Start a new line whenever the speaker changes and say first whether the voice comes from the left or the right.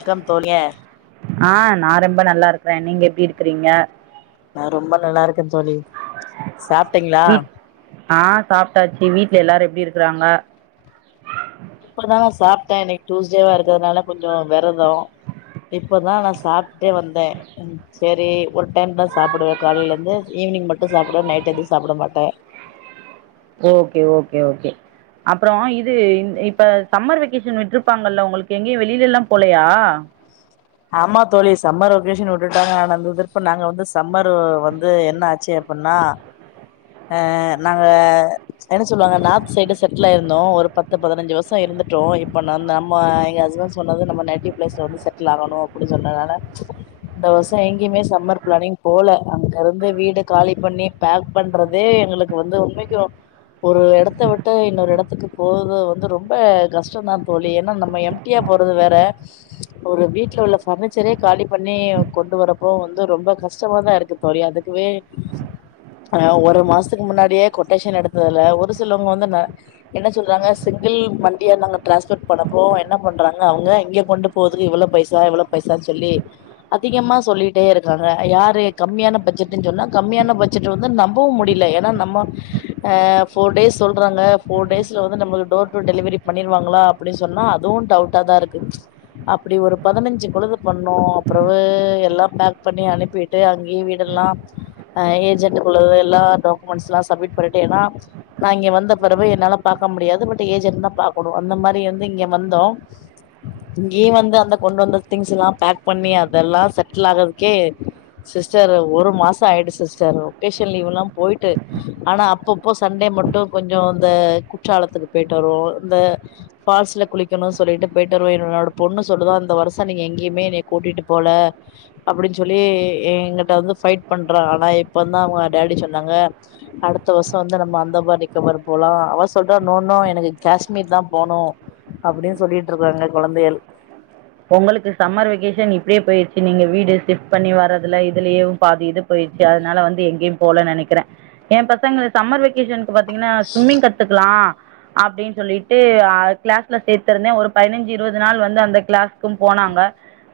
left: வணக்கம் தோழியே
right: ஆ நான் ரொம்ப நல்லா இருக்கறேன் நீங்க எப்படி இருக்கிறீங்க
left: நா ரொம்ப நல்லா இருக்கேன் தோழி சாப்பிட்டீங்களா
right: ஆஹ் சாப்பிட்டாச்சு வீடல எல்லாரும் எப்படி இருக்கறாங்க
left: இப்பதான் நான் சாப்பிட்டேன் எனக்கு டூஸ்டேவா இருக்கிறதுனால கொஞ்சம் விரதம் இப்பதான் நான் சாப்பிட்டே வந்தேன் சரி இன் ஆடியபிள் ஒரு டைம் தா சாப்பிடுவே காலைலந்து ஈவ்னிங் மட் இப்ப சாப்பிடுவ நைட் எதுவு சாப்புட மாட்டே
right: ஓகே ஓகே ஓகே அப்புறோ இது இப்ப சம்மர் வெகேஷன் விட்ருப்பாங்கல்ல உங்களுக்கு எங்கயு வெளிலல்லா போலையா
left: ஆமா தோழி சம்மர் வெகேஷன் உட்டுட்டாங்க ஆனா அந்த திர்ப்பு நாங்க வந்து சம்மர் வந்து என்ன ஆச்சு அப்புன்னா ஆ நாங்க என்ன சொல்வாங்க நார்த் சைடு செட்டில் ஆயிருந்தோ ஒரு பத்து பதினஞ்சு வருஷ இருந்துட்டோ இப்ப நம்ம எங்க ஹஸ்பண்ட் சொன்னது நம்ம நட்டிவ் பிளேஸ்ல வந்து செட்டில் ஆகணு அப்புடி சொன்னதால இந்த வருஷ எங்கயுமே சம்மர் ப்ளானிங் போல அங்க இருந்து வீடு காலி பண்ணி பேக் பண்ற தே எங்களுக்கு வந்து உண்மைக்கு ஒரு எடத்த விட்டு இன்னொரு எடத்துக்கு போது வந்து ரொம்ப கஷ்டந்தா தோழி என்னா நம்ம எம்டியா போறது வேற ஒரு வீட்ல உள்ள பர்னிச்சரே காலி பண்ணி கொண்டு வரப்போ வந்து ரொம்ப கஷ்டமாதா இருக்கு தோழி அதுக்குவே அ ஒரு மாசத்துக்கு முன்னாடியே கொட்டேஷன் எடுத்ததுல ஒரு சிலவ்ங்க வந்து ன என்ன சொல்றாங்க ‌சிங்கிள் மண்டியா நாங்க ட்ரான்ஸ்ஃபர் பண்ணப்போ என்ன பண்றாங்க அவுங்க இங்க கொண்டு போதுக்கு இவ்ள பைசா இவ்ள பைசானு சொல்லி அதிகமா சொல்லிட்டே இருக்காங்க யாரு கம்மியான பஜ்ஜட்டுன் சொன்னா கம்மியான பட்ஜெட் வந்து நம்பவும் முடி யில்ல ஏனா நம்ம ஃபோர் டேஸ் சொல்றாங்க ஃபோர்டேஸ்ல வந்து நமள் டோர் டொ டெலிவரி பண்ணிருவாங்களா அப்புடி சொன்னா அதுவு டவுட்டா தா இருக்கு அப்டி ஒரு பதினஞ்சு குழுது பண்ணோ அப்புறவு எல்லா பேக் பண்ணி அனுப்பிட்டு அங்கய வீடெல்லா ஆ ஏஜென்ட் குழுவு எல்லா டாக்மன்ஸ்லா சப்மிட் பன்னிட்டு எனா நா இங்க வந்த பெறெவு என்னால பாக்க முடியாது பட் ஏஜன்ட் தா பாக்கனு அந்த மாரி வந்து இங்க வந்தோ இங்கயெ வந்து அந்த கொண்டு வந்த திங்ஸ்லா பேக்பண்ணி அதெல்லா செட்டில் ஆகதுக்கே சிஸ்டர் ஒரு மாச ஆயிடு சிஸ்டர் ஒக்கேஷன் லீவ்லா போயிட்டு ஆனா அப்பப்ப சண்டே மட்டு‌ கொஞ்சொ இந்த குற்றாலத்துக்கு போயிட்டு வருவோ இந்த ஃபால்ஸ்ல குளிக்கணு சொல்லிட்டு போயிட்டு வருவோ என்னோட பொண்ணு சொல்லுதா இந்த வருஷ நீங்க எங்கயுமே என்னய கூட்டிட்டு போல அப்டின் சொல்லி எங்கிட்ட வந்து ஃபைட் பண்றா ஆனா இப்பந்தா அவுங்க டாடி சொ ன்னாங்க அடுத்த வருஷ வந்து நம்ம அந்தமான் நிகோபார் போலா அவ சொல்றா நோ நோ எனக்கு காஷ்மீர் தா போனு அப்பிடின் சொல்லிட்ருக்காங்க கொழந்தைகள்
right: உங்களுக்கு சம்மர் வெகேஷன் இப்டியே போயிருச்சு நீங்க வீடு ஷிஃப்ட் பண்ணி வர்றதுல இதுலயும் பாதி இது போயிற்ச்சு அதனால வந்து எங்கயும் போல நெனக்கிறே ஏ பசங்க சம்மர் வெகேஷன் இப்ப பாத்தீங்கனா ஸ்விம்மிங் கத்துக்லா அப்டின் சொல்லிட்டு அ க்ளாஸ்ல சேத்திருந்தே ஒரு பதினஞ்சு இருபது நாள் வந்து அந்த க்ளாஸ் கும் போனாங்க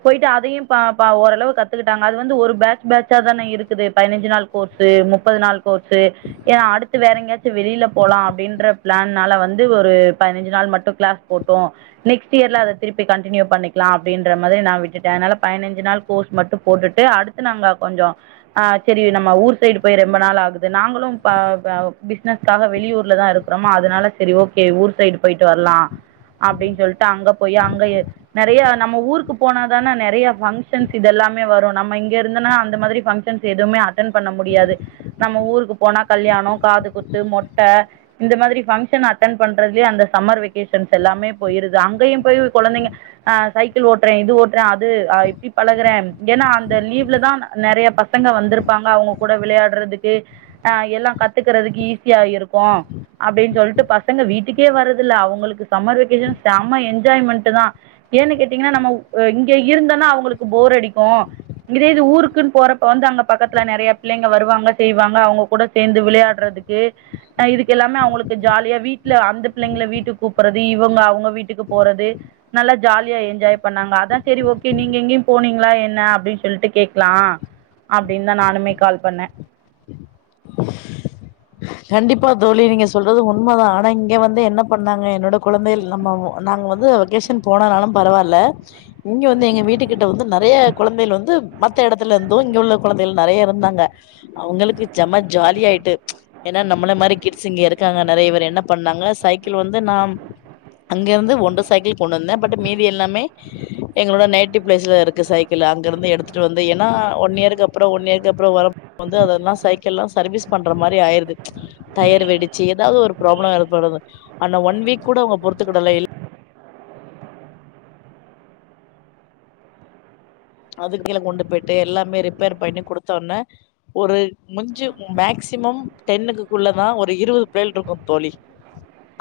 right: போயிட்டு அதையும் ப ப ஓரளவு கத்துக்கிட்டாங்க அது வந்து ஒரு பேஜ் பேஜ்ஜா தானே இருக்குது பதினஞ்சு நாள் கோர்சு முப்பது நாள் கோர்சு ஏனா அடுத்து வேற எங்கயா ச்சு வெளில போலா அப்டின்ற ப்ளான்னால வந்து ஒரு பதினஞ்சு நாள் மட்டு க்ளாஸ் போட்டு நெக்ஸ்ட் இயர்ல அத திருப்பி கண்டினியூ பண்ணி க்லா அப்டின்ற மாதிரி நா விட்டுட்டே அதனால பதினஞ்சு நாள் கோர்ஸ் மட்டும் போட்டுட்டு அடுத்து நாங்க கொஞ்சொ ஆ செரி நம்ம ஊர் சைடு போய் ரொம்ப நாள் ஆகுது நாங்களும் ப அ பிசினஸ்காக வெளியூர்லதா இருக்குறோமோ அதனால செரி ஓகே ஊர் சைடு போயிட்டு வரலா அப்டின் சொல்ட்டு அங்க போய் அங்க நெறைய நம்ம ஊருக்கு போனாதானே நெறைய ஃபங்ஷன்ஸ் இதெல்லாமே வரு நம்ம இங்க இருந்தனா அந்த மாதிரி ஃபங்ஷன்ஸ் எதுவுமே அட் டன்பண்ண முடியாது நம்ம ஊருக்கு போனா கல்யாண காது குத்து மொட் ட இந்த மாதிரி ஃபங்ஷன் அட்டன் பண்றதுலயே அந்த சம்மர் வெகேஷன்ஸ் எல்லாமே போயிருது அங்கயும் போய் கொழந்தைங்க ஆ சைக்கிள் ஓட்றே இது ஓட் றே அது அ இப்டி பழகுறேன் ஏன்னா அந்த லீவ்லதா நெறைய பசங்க வந்திருப்பாங்க அவுங்க கூட விளையாடுறதுக்கு ஆ எல்லா கத்துக்குறதுக்கு ஈஸியா இருக்கு அப்டின் சொல்லிட்டு பசங்க வீட்டுக்கே வரதில்ல அவுங்களுக்கு சம்மர் வெக்கேஷன் செம என்ஜாய்மெண்ட்டு தா ஏன்னு கேட்டீங்கனா நம்ம இங்க இருந்தனா அவுங்களுக்கு போர் அடிக்கு இதே இது ஊருக்குன்னு போறப்ப வந்து அங்க பக்கத்துல நெறைய பிள்ளைங்க வருவாங்க செய்வாங்க அவுங்க கூட சேந்து விளையாடுறதுக்கு இதுக்கு எல்லாமே அவுங்களுக்கு ஜாலியா வீட்ல அந்த பிள்ளைங்கள வீட்டுக்கு கூப்புறது இவுங்க அவுங்க வீட்டுக்கு போறது நல்லா ஜாலியா என்ஜாய் பண்ணாங்க அதா செரி ஓகே நீங்க எங்கியு போனீங்களா என்ன அப்புடி சொல்லிட்டு கேக்லா அப்புடின் தா நானுமே கால் பண்ணே
left: கண்டிப்பா தோழி நீங்க சொல்றது உண்மதா ஆனா இங்க வந்து என்ன பண்ணாங்க என்னோட குழந்தை நம்ம நாங்க வந்து வெகேஷன் போனானாலு பரவால்ல இங்க வந்து எங்க வீட்டுக்கு ட்ட வந்து நறைய குழந்தைகள் வந்து மத்த எடத்துல இருந்தொ இங்க உள்ள குழந்தைகள் நறைய இருந்தாங்க அவுங்களுக்கு செம ஜாலியாயிட்டு ஏன்னா நம்மள மாரி கிட்ஸ் இங்க இருக்காங்க நறைய பேர் என்ன பண்ணாங்க சைக்கிள் வந்து நா அங்கெருந்து ஒன்று சைக்கிள் கொண்டு வந்தே பட் மீதி எல்லாமே எங்களோட நேட்டிவ் ப்ளேஸ்ல இருக்கு சைக்கிள் அங்க இருந்து எடுத்துட்டு வந்து ஏன்னா ஒன் இயர்க்கு அப்றொ ஒன் இயர்க்கு அப்றொ வரப்ப வந்து அதெல்லா சைக்கிள்லா சர்வீஸ் பண்ற மாரி ஆயிரு து டயர் வெடிச்சி எதாவ்து ஒரு ப்ராப்ளம் ஏற்படுது ஆனா ஒன் வீக் கூட அவுங்க பொறுத்துக்கிடல இல் அது கீழ கொண்டு போயிட்டு எல்லாமே ரிப்பேர் பண்ணி குடுத்தோன்ன ஒரு முஞ்சு மேக்சிமம் டென்னுக்குக்குள்ளதா ஒரு இருவது பிளேல் இருக்கு தோழி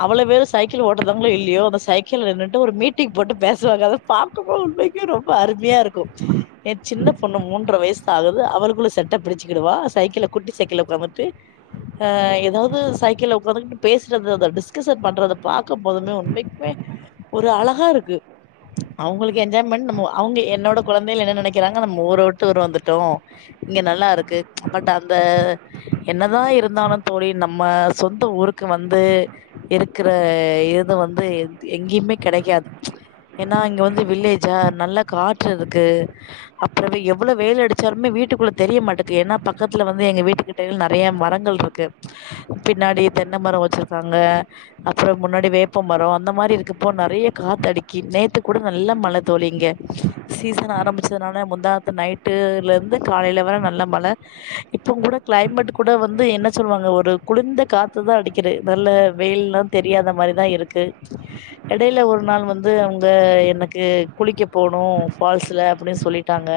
left: அவ்வள பேரு சைக்கிள் ஓட்டுதாங்களோ இல்லையோ அந்த சைக்கிள்ல நின்னுட்டு ஒரு மீட்டிங் போட்டு பேசுவாங்க அத பாக்கும்போ உண்மைக்கு ரொம்ப அருமையா இருக்கு ஏ சின்ன பொண்ணு மூன்ற வயசுதா ஆகுது அவளுக்குள்ள செட்ட பிடிச்சுக்கிடுவா சைக்கிள குட்டி சைக்கிள உக்காந்துட்டு அ எதாவ்து சைக்கிள்ல உக்காந்துட்டு பேசுறது அத டிஸ்கஸன் பண்றத பாக்க போதுமே உண்மைக்குமே ஒரு அழகா இருக்கு அவுங்களுக்கு என்ஜாய்மன்ட் நம்ம அவுங்க என்னோட குழந்தைகள் என்ன நினைக்கிறாங்க நம்ம ஊர விட்டு ஊர் வந்துட்டோ இங்க நல்லா இருக்கு பட் அந்த என்னதா இருந்தாலு தோழி நம்ம சொந்த ஊருக்கு வந்து இருக்கிற இது வந்து எங்கேயுமே கெடைக்காது ஏன்னா இங்க வந்து வில்லேஜா நல்ல காற்றுரு க்கு அப்புற எவ்ள வெயில் அடிச்சாலுமே வீட்டுக்குள்ள தெரிய மாட்டெக்கு ஏன்னா பக்கத்துல வந்து எங்க வீட்டு கிட்டயில் நெறைய மரங்கள் இருக்கு பின்னாடி தென்ன மர வச்சிருக்காங்க அப்புற முன்னாடி வேப்ப மரொ அந்த மாரி இருக்கப்போ நெறைய காத்த அடிக்கி நேத்து கூட நல்ல மழ தோழி இங்க சீசன் ஆரம்பிச்சதுனால முந்தாநேத்து நைட்டுலெந்து காலைல வர நல்ல மழ இப்ப கூட க்ளைமேட் கூட வந்து என்ன சொல்வாங்க ஒரு குளிந்த காத்துதா அடிக்கிது நல்ல வெயில்லா தெரியாத மாரிதா இருக்கு எடைல ஒரு நாள் வந்து அவுங்க எனக்கு குளிக்க போணு ஃபால்ஸ்ல அப்பிடி சொல்லிட்டாங்க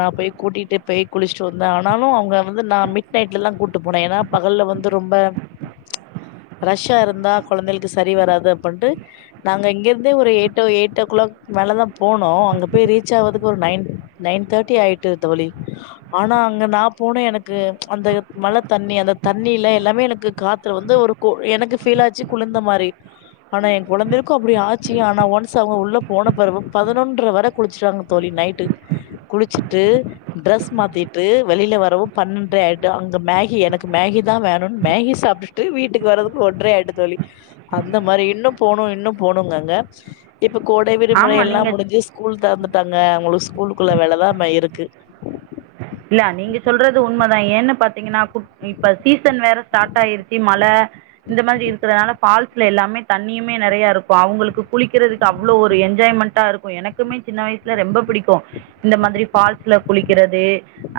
left: நா போய் கூட்டிட்டு பய் குளிச்சுட்டு வந்தே ஆனாலு அவுங்க வந்து நா மிட் நைட்லலா கூட்டு போனெ ஏன்னா பகல்ல வந்து ரொம்ப ரஷ்ஷா இருந்தா குழந்தளுக்கு சரி வராது அப்புன்டு நாங்க இங்கிருந்தே ஒரு எயிட்டோ எயிட் ஓ க்ளாக் மேலதா போனோ அங்க போய் ரீச் ஆவதுக்கு ஒரு நைன் நைன் தேர்ட்டி ஆயிட்டு தோழி ஆனா அங்க நா போன எனக்கு அந்த மழ தண்ணி அந்த தண்ணில எல்லாமே எனக்கு காத்து வந்து ஒரு எனக்கு ஃபீல் ஆச்சு குளிந்த மாரி ஆனா என் குழந்தளுக்கு அப்புடி ஆச்சு ஆனா ஒன்ஸ் அவுங்க உள்ள போன பெறவு பதினொன்ற வர குளிச்சுட்டாங்க தோழி நைட்டு குளிச்சுட்டு ட்ரெஸ் மாத்திட்டு வெளில வரவு பன்னொண்ற ஆயிட்டு அங்க மேகி எனக்கு மேகி தா வேணுனு மேகி சாப்ட்டுட்டு வீட்டுக்கு வறதுக்கு ஒன்ற ஆயிட்டு தோழி அந்த மாரி இன்னு போணு இன்னு போனுங்கங்க இப் ப கோடைவிடுமுறை
right: ஆமா
left: எல்லா
right: நீங்க
left: முடிஞ்சு ஸ்கூல் தெறந்துட்டாங்க அவுங்களுக்கு ஸ்கூலுக்குள வேலதா ம இருக்கு
right: இல்ல நீங்க சொல்றது உண்மைதா ஏன்னு பாத்தீங்கின்னா கு இப்ப சீசன் வேற ஸ்டார்ட் ஆயிருச்சு மழை இந்த மாதிரி இருக்கறனால ஃபால்ஸ்ல எல்லாமே தண்ணியுமே நறைய இருக்கு அவுங்களுக்கு குளிக்கிறதுக்கு அவ்ளவு ஒரு என்ஜாய்மெண்ட்டா இருக்கு எனக்குமே சின்ன வயசுல ரொம்ப பிடிக்கு இந்த மாதரி ஃபால்ஸ்ல குளிக்கிறது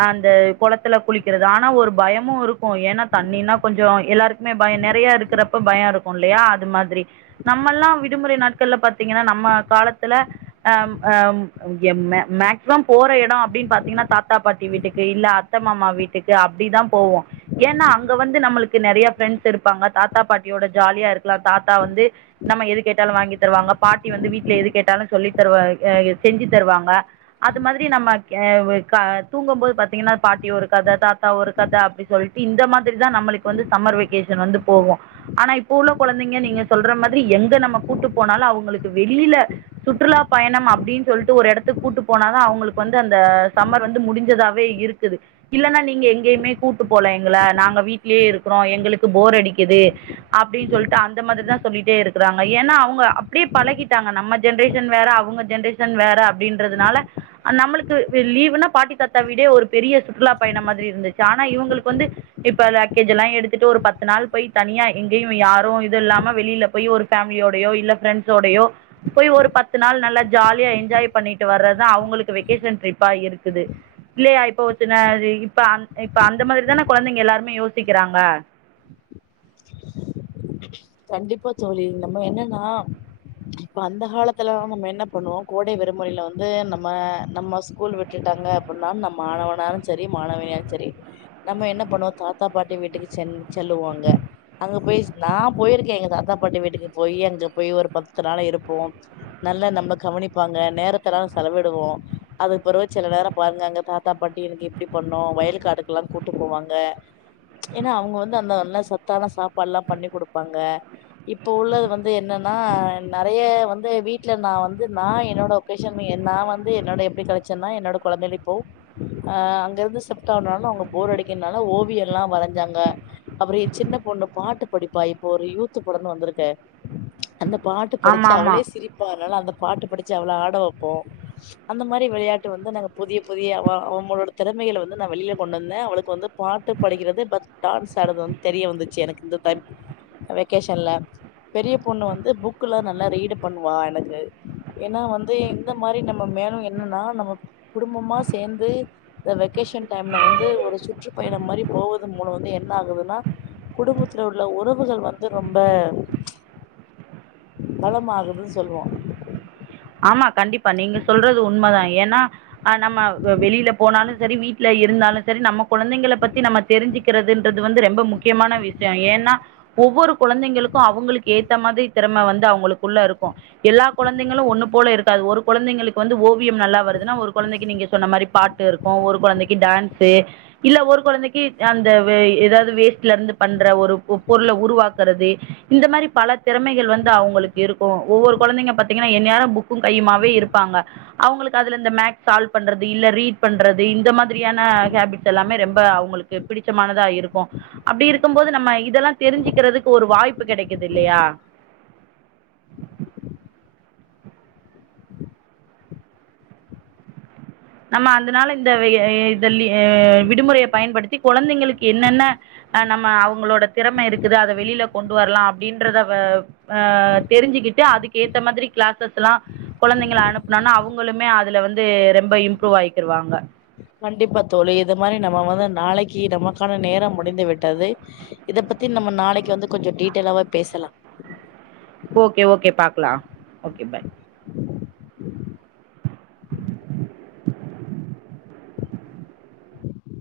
right: அந்த குளத்துல குளிக்கிறது ஆனா ஒரு பயமு இருக்கு ஏன்னா தண்ணின்னா கொஞ்ச எல்லாருக்குமே பய நறைய இருக்கிறப்ப பய இருக்கு இல்லயா அது மாதிரி நம்மல்லா விடுமுறை நாட்கள்ல பாத்தீங்கின்னா நம்ம காலத்துல அஹ ஆஹ மேக்சிமம் போற இட அப்புடின்னு பாத்தீங்கன்னா தாத்தா பாட்டி வீட்டுக்கு இல்ல அத்தமாமா வீட்டுக்கு அப்புடிதா போவோ ஏன்னா அங்க வந்து நம்மளுக்கு நறைய பிரெண்ஸ் இருப்பாங்க தாத்தா பாட்டியோட ஜாலியா இருக்கலாம் தாத்தா வந்து நம்ம எது கேட்டாலு வாங்கி தருவாங்க பாட்டி வந்து வீட்டுல எது கேட்டாலு சொல்லி தருவ செஞ்சு தருவாங்க அது மாதிரி நம்ம தூங்கும்போது பாத்தீங்கன்னா பாட்டி ஒரு கத தாத்தா ஒரு கத அப்புடி சொல்லிட்டு இந்த மாதிரி தா நம்பளுக்கு வந்து சம்மர் வெகேஷ வந்து போவு ஆனா இப்போ உள்ள குழந்தைங்க நீங்க சொல்ற மாதிரி எங்க நம்ம கூட்டிட்டு போனாலு அவுங்களுக்கு வெளியில சுற்றுலா பயண அப்புடின்னு சொல்லிட்டு ஒரு இடத்துக்கு கூட்டு போனால தா அவுங்களுக்கு வந்து அந்த சம்மர் வந்து முடிஞ்ச இருந்ததாவே இருக்குது இல்லனா நீங்க எங்கேயுமே கூட்டு போல எங்கல நாங்க வீட்டிலே இருக்கிறோம் எங்களுக்கு போர் அடிக்குது அப்புடின் சொல்ட்டு அந்தமாதிரிதா சொல்லிட்டே இருக்குறாங்க ஏனா அவுங்க அப்புடே பழகிட்டாங்க நம்ம ஜென்ரேஷ வேற அவுங்க ஜென்ரேஷ வேற அப்புடின்றனால நம்ளுக்கு லீவுனா பாட்டி தாத் விட ஒரு பெரிய சுற்றுலா பயண மாதிரி இருந்துச்சு ஆனா இவுங்களுக்கு வந்து இப்ப பேக்கேஜ் எல்லா எடுத்துட்டு ஒரு பத்து நாள் போய் தனியா எங்கேயு யாரு இது இல்லாம வெளியில போய் ஒரு மிலியோடையோ இல்ல ஃப்ரெண்ட்ஸோடையோ போய் ஒரு பத்து நாள் நல்லா ஜாலியா என்ஜாய் பண்ணிட்டு வர்றதுதா அவுங்களுக்கு வெகேஷன ட்ரிப்பா இருக்குது இல்லயா இப்ப வச்சுனங்க இப்ப அ இப்ப அந்த மாதிரிதானே குழந்தைங்க எல்லாருமே யோசிக்கிறாங்க
left: கண்டிப்பா தோலி நம்ம என்னன்னா இப்ப அந்த காலத்துல நம்ம என்ன பண்ணுவோ கோடை விடுமுறையில வந்து நம்ம நம்ம ஸ்கூல் விட்டுட்டாங்க அப்பிடின்னா நம்ம மாணவனாலு சரி மாணவனியாலு சரி நம்ம என்ன பண்ணுவோ தாத்தா பாட்டி வீட்டுக்கு செ செல்லுவாங்க அங்க போய் நாம் போயிருக்கே எங்க தாத்தா பாட்டி வீட்டுக்கு போய் அங்க போய் ஒரு பத்துனால இருப்போ நல்லா நம்ம கவனிப்பாங்க நேரத்துல செலவிடுவோம் அதுக்கு பிறகு சில நேர பாருங்க அங்க தாத்தா பாட்டி எனக்கு இப்படி பண்ணோ வயல் காட்டுக்குலா கூட்டு போவாங்க ஏன்னா அவுங்க வந்து அந்த நல்ல சத்தான சாப்பாடு எல்லா பண்ணி கொடுப்போ இப்ப உள்ளது வந்து என்னன்னா நறைய வந்து வீட்டுல நா வந்து ந என்னோட ஒகேஷ நா வந்து என்னோட எப்படி கடைச்சேன்னா என்னோட குழந்தல இப்போ ஆஹ அங்க இருந்து செப்டாலு அவுங்க போர் அடிக்கனாலு ஓவிய எல்லா வரஞ்சாங்க அப்புற சின்ன பொண்ணு பாட்டு படிப்பு ப்பா இப்போ ஒரு யூத்து படனு வந்திருக்கே அந்த பாட்டு
right: ஆமாம்
left: படிச்சா அவளே
right: ஆமாம்
left: சிரிப்பால் அதனால அந்த பாட்டு படிச்சு அவ்ள ஆட வப்போ அந்த மாரி விளையாட்டு வந்து நாங்க புதிய புதிய அவுங்களோட திறமைகள வந்து நா வெளியில கொண்டு வந்தே அவளுக்கு வந்து பாட்டு படிக்கிறது பட் டான்ஸ் ஆடுறது வந்து தெரிய வந்துச்சு எனக்கு இந்த த வெகேஷன்ல பெரிய பொண்ணு வந்து புக்லா நல்லா ரீடு பண்ணுவா எனக்கு ஏன்னா வந்து இந்த மாரி நம்ம மேலு என்னன்னா நம்ம குடும்பமா சேர்ந்து இந்த வெக்கேஷ டைம்ல வந்து ஒரு சுற்றுப்பயண மாரி போவத மூல வந்து என்ன ஆகுதுன்னா குடும்பத்துல உறவுக வந்து ரொம்ப பலமாகுதுன்னு சொல்லுவோம்
right: ஆமா கண்டிப்பா நீங்க சொல்றது உண்மைதா ஏன்னா நம்ம வெளியில போனாலு சரி வீட்டுல இருந்தாலு சரி நம்ம நா குழந்தைகள பத்தி நம்ம தெரிஞ்சிக்க போ குழந்தகளுககென்றது என்று ரொம்ப முக்கியமான விஷய ஏன்னா ஒவ்வொரு குழந்தைகளுக்கு அவுங்களுக்கு ஏத்த மாரி திறமை வந்து அவுங்களுக்குள்ள இருக்கு எல்லா குழந்தைங்களு ஒன்னு போல இருக்காது ஒரு குழந்தைங்களுக்கு வந்து ஓவ நல்லா வருதுன்னா ஒரு குழந்தைக்கு நீங்க சொன்ன மாரி பாட்டு இருக்கு ஒரு குழந்தைக்கு டான்ஸ் இல்ல ஒரு குழந்தைக்கி அந்த ஏதாவது வேஸ்ட்ல இருந்து பண்ற ஒரு பொருள உருவா கரது இந்த மாரி பல தெறமைகள் வந்து அவங்களுக் இருக்கு ஒவ்வொரு கொழந்தைங்க பாத்தீங்கன்னா என்யாள புக் க்கு கையுமாவே இருப்பாங்க அவுங்களுக்கு அதுல இந்த மேக்ஸ் சால்வ் பண்றது இல்ல ரீட் பண்றது இந்த மாதிரியான ஹேபிட்ஸ்ல்லாமே ரொம்ப அவுங்களுக்கு பிடிச்சமானதா இருக்கு அப்டி இருக்குபோது நம்ம இதல்லா தெரிஞ்சுக்கிறதுக்கு ஒரு வாய்ப்பு கெடக்கிது இல்லயா நம்ம அந்தனால இந்த ய ந்த லீ விடுமுறய பயன்படுத்தி கொழந்தைங்களுக் என்னென்ன ஹ நம்ம அவுங்களோட தெறமை இருக்குது அத வெளியில கொண்டு வரலா அப்டின்றத வ ஆ தெரிஞ்சுக்கிட்டு அதுக்கேத்த மதிரி கிளாஸஸ்லா கொழந்தைங்கல அனுப்புனனா அவங்களுமே அதுல வந்து ரம்ப இம் ருவாய்க்குருவாங்க
left: கண்டிப்பா தோழி இது மாரி நம வந்து நாளக்கி நம கான நேர முடிந்துவிட்டது இத பத்தி நம்ம நாளக்கு வந்து கொஞ்சம டீட்டெயலாவ பேசலா
right: ஓகே ஓகே பாக்கலாம் ஓகே பய்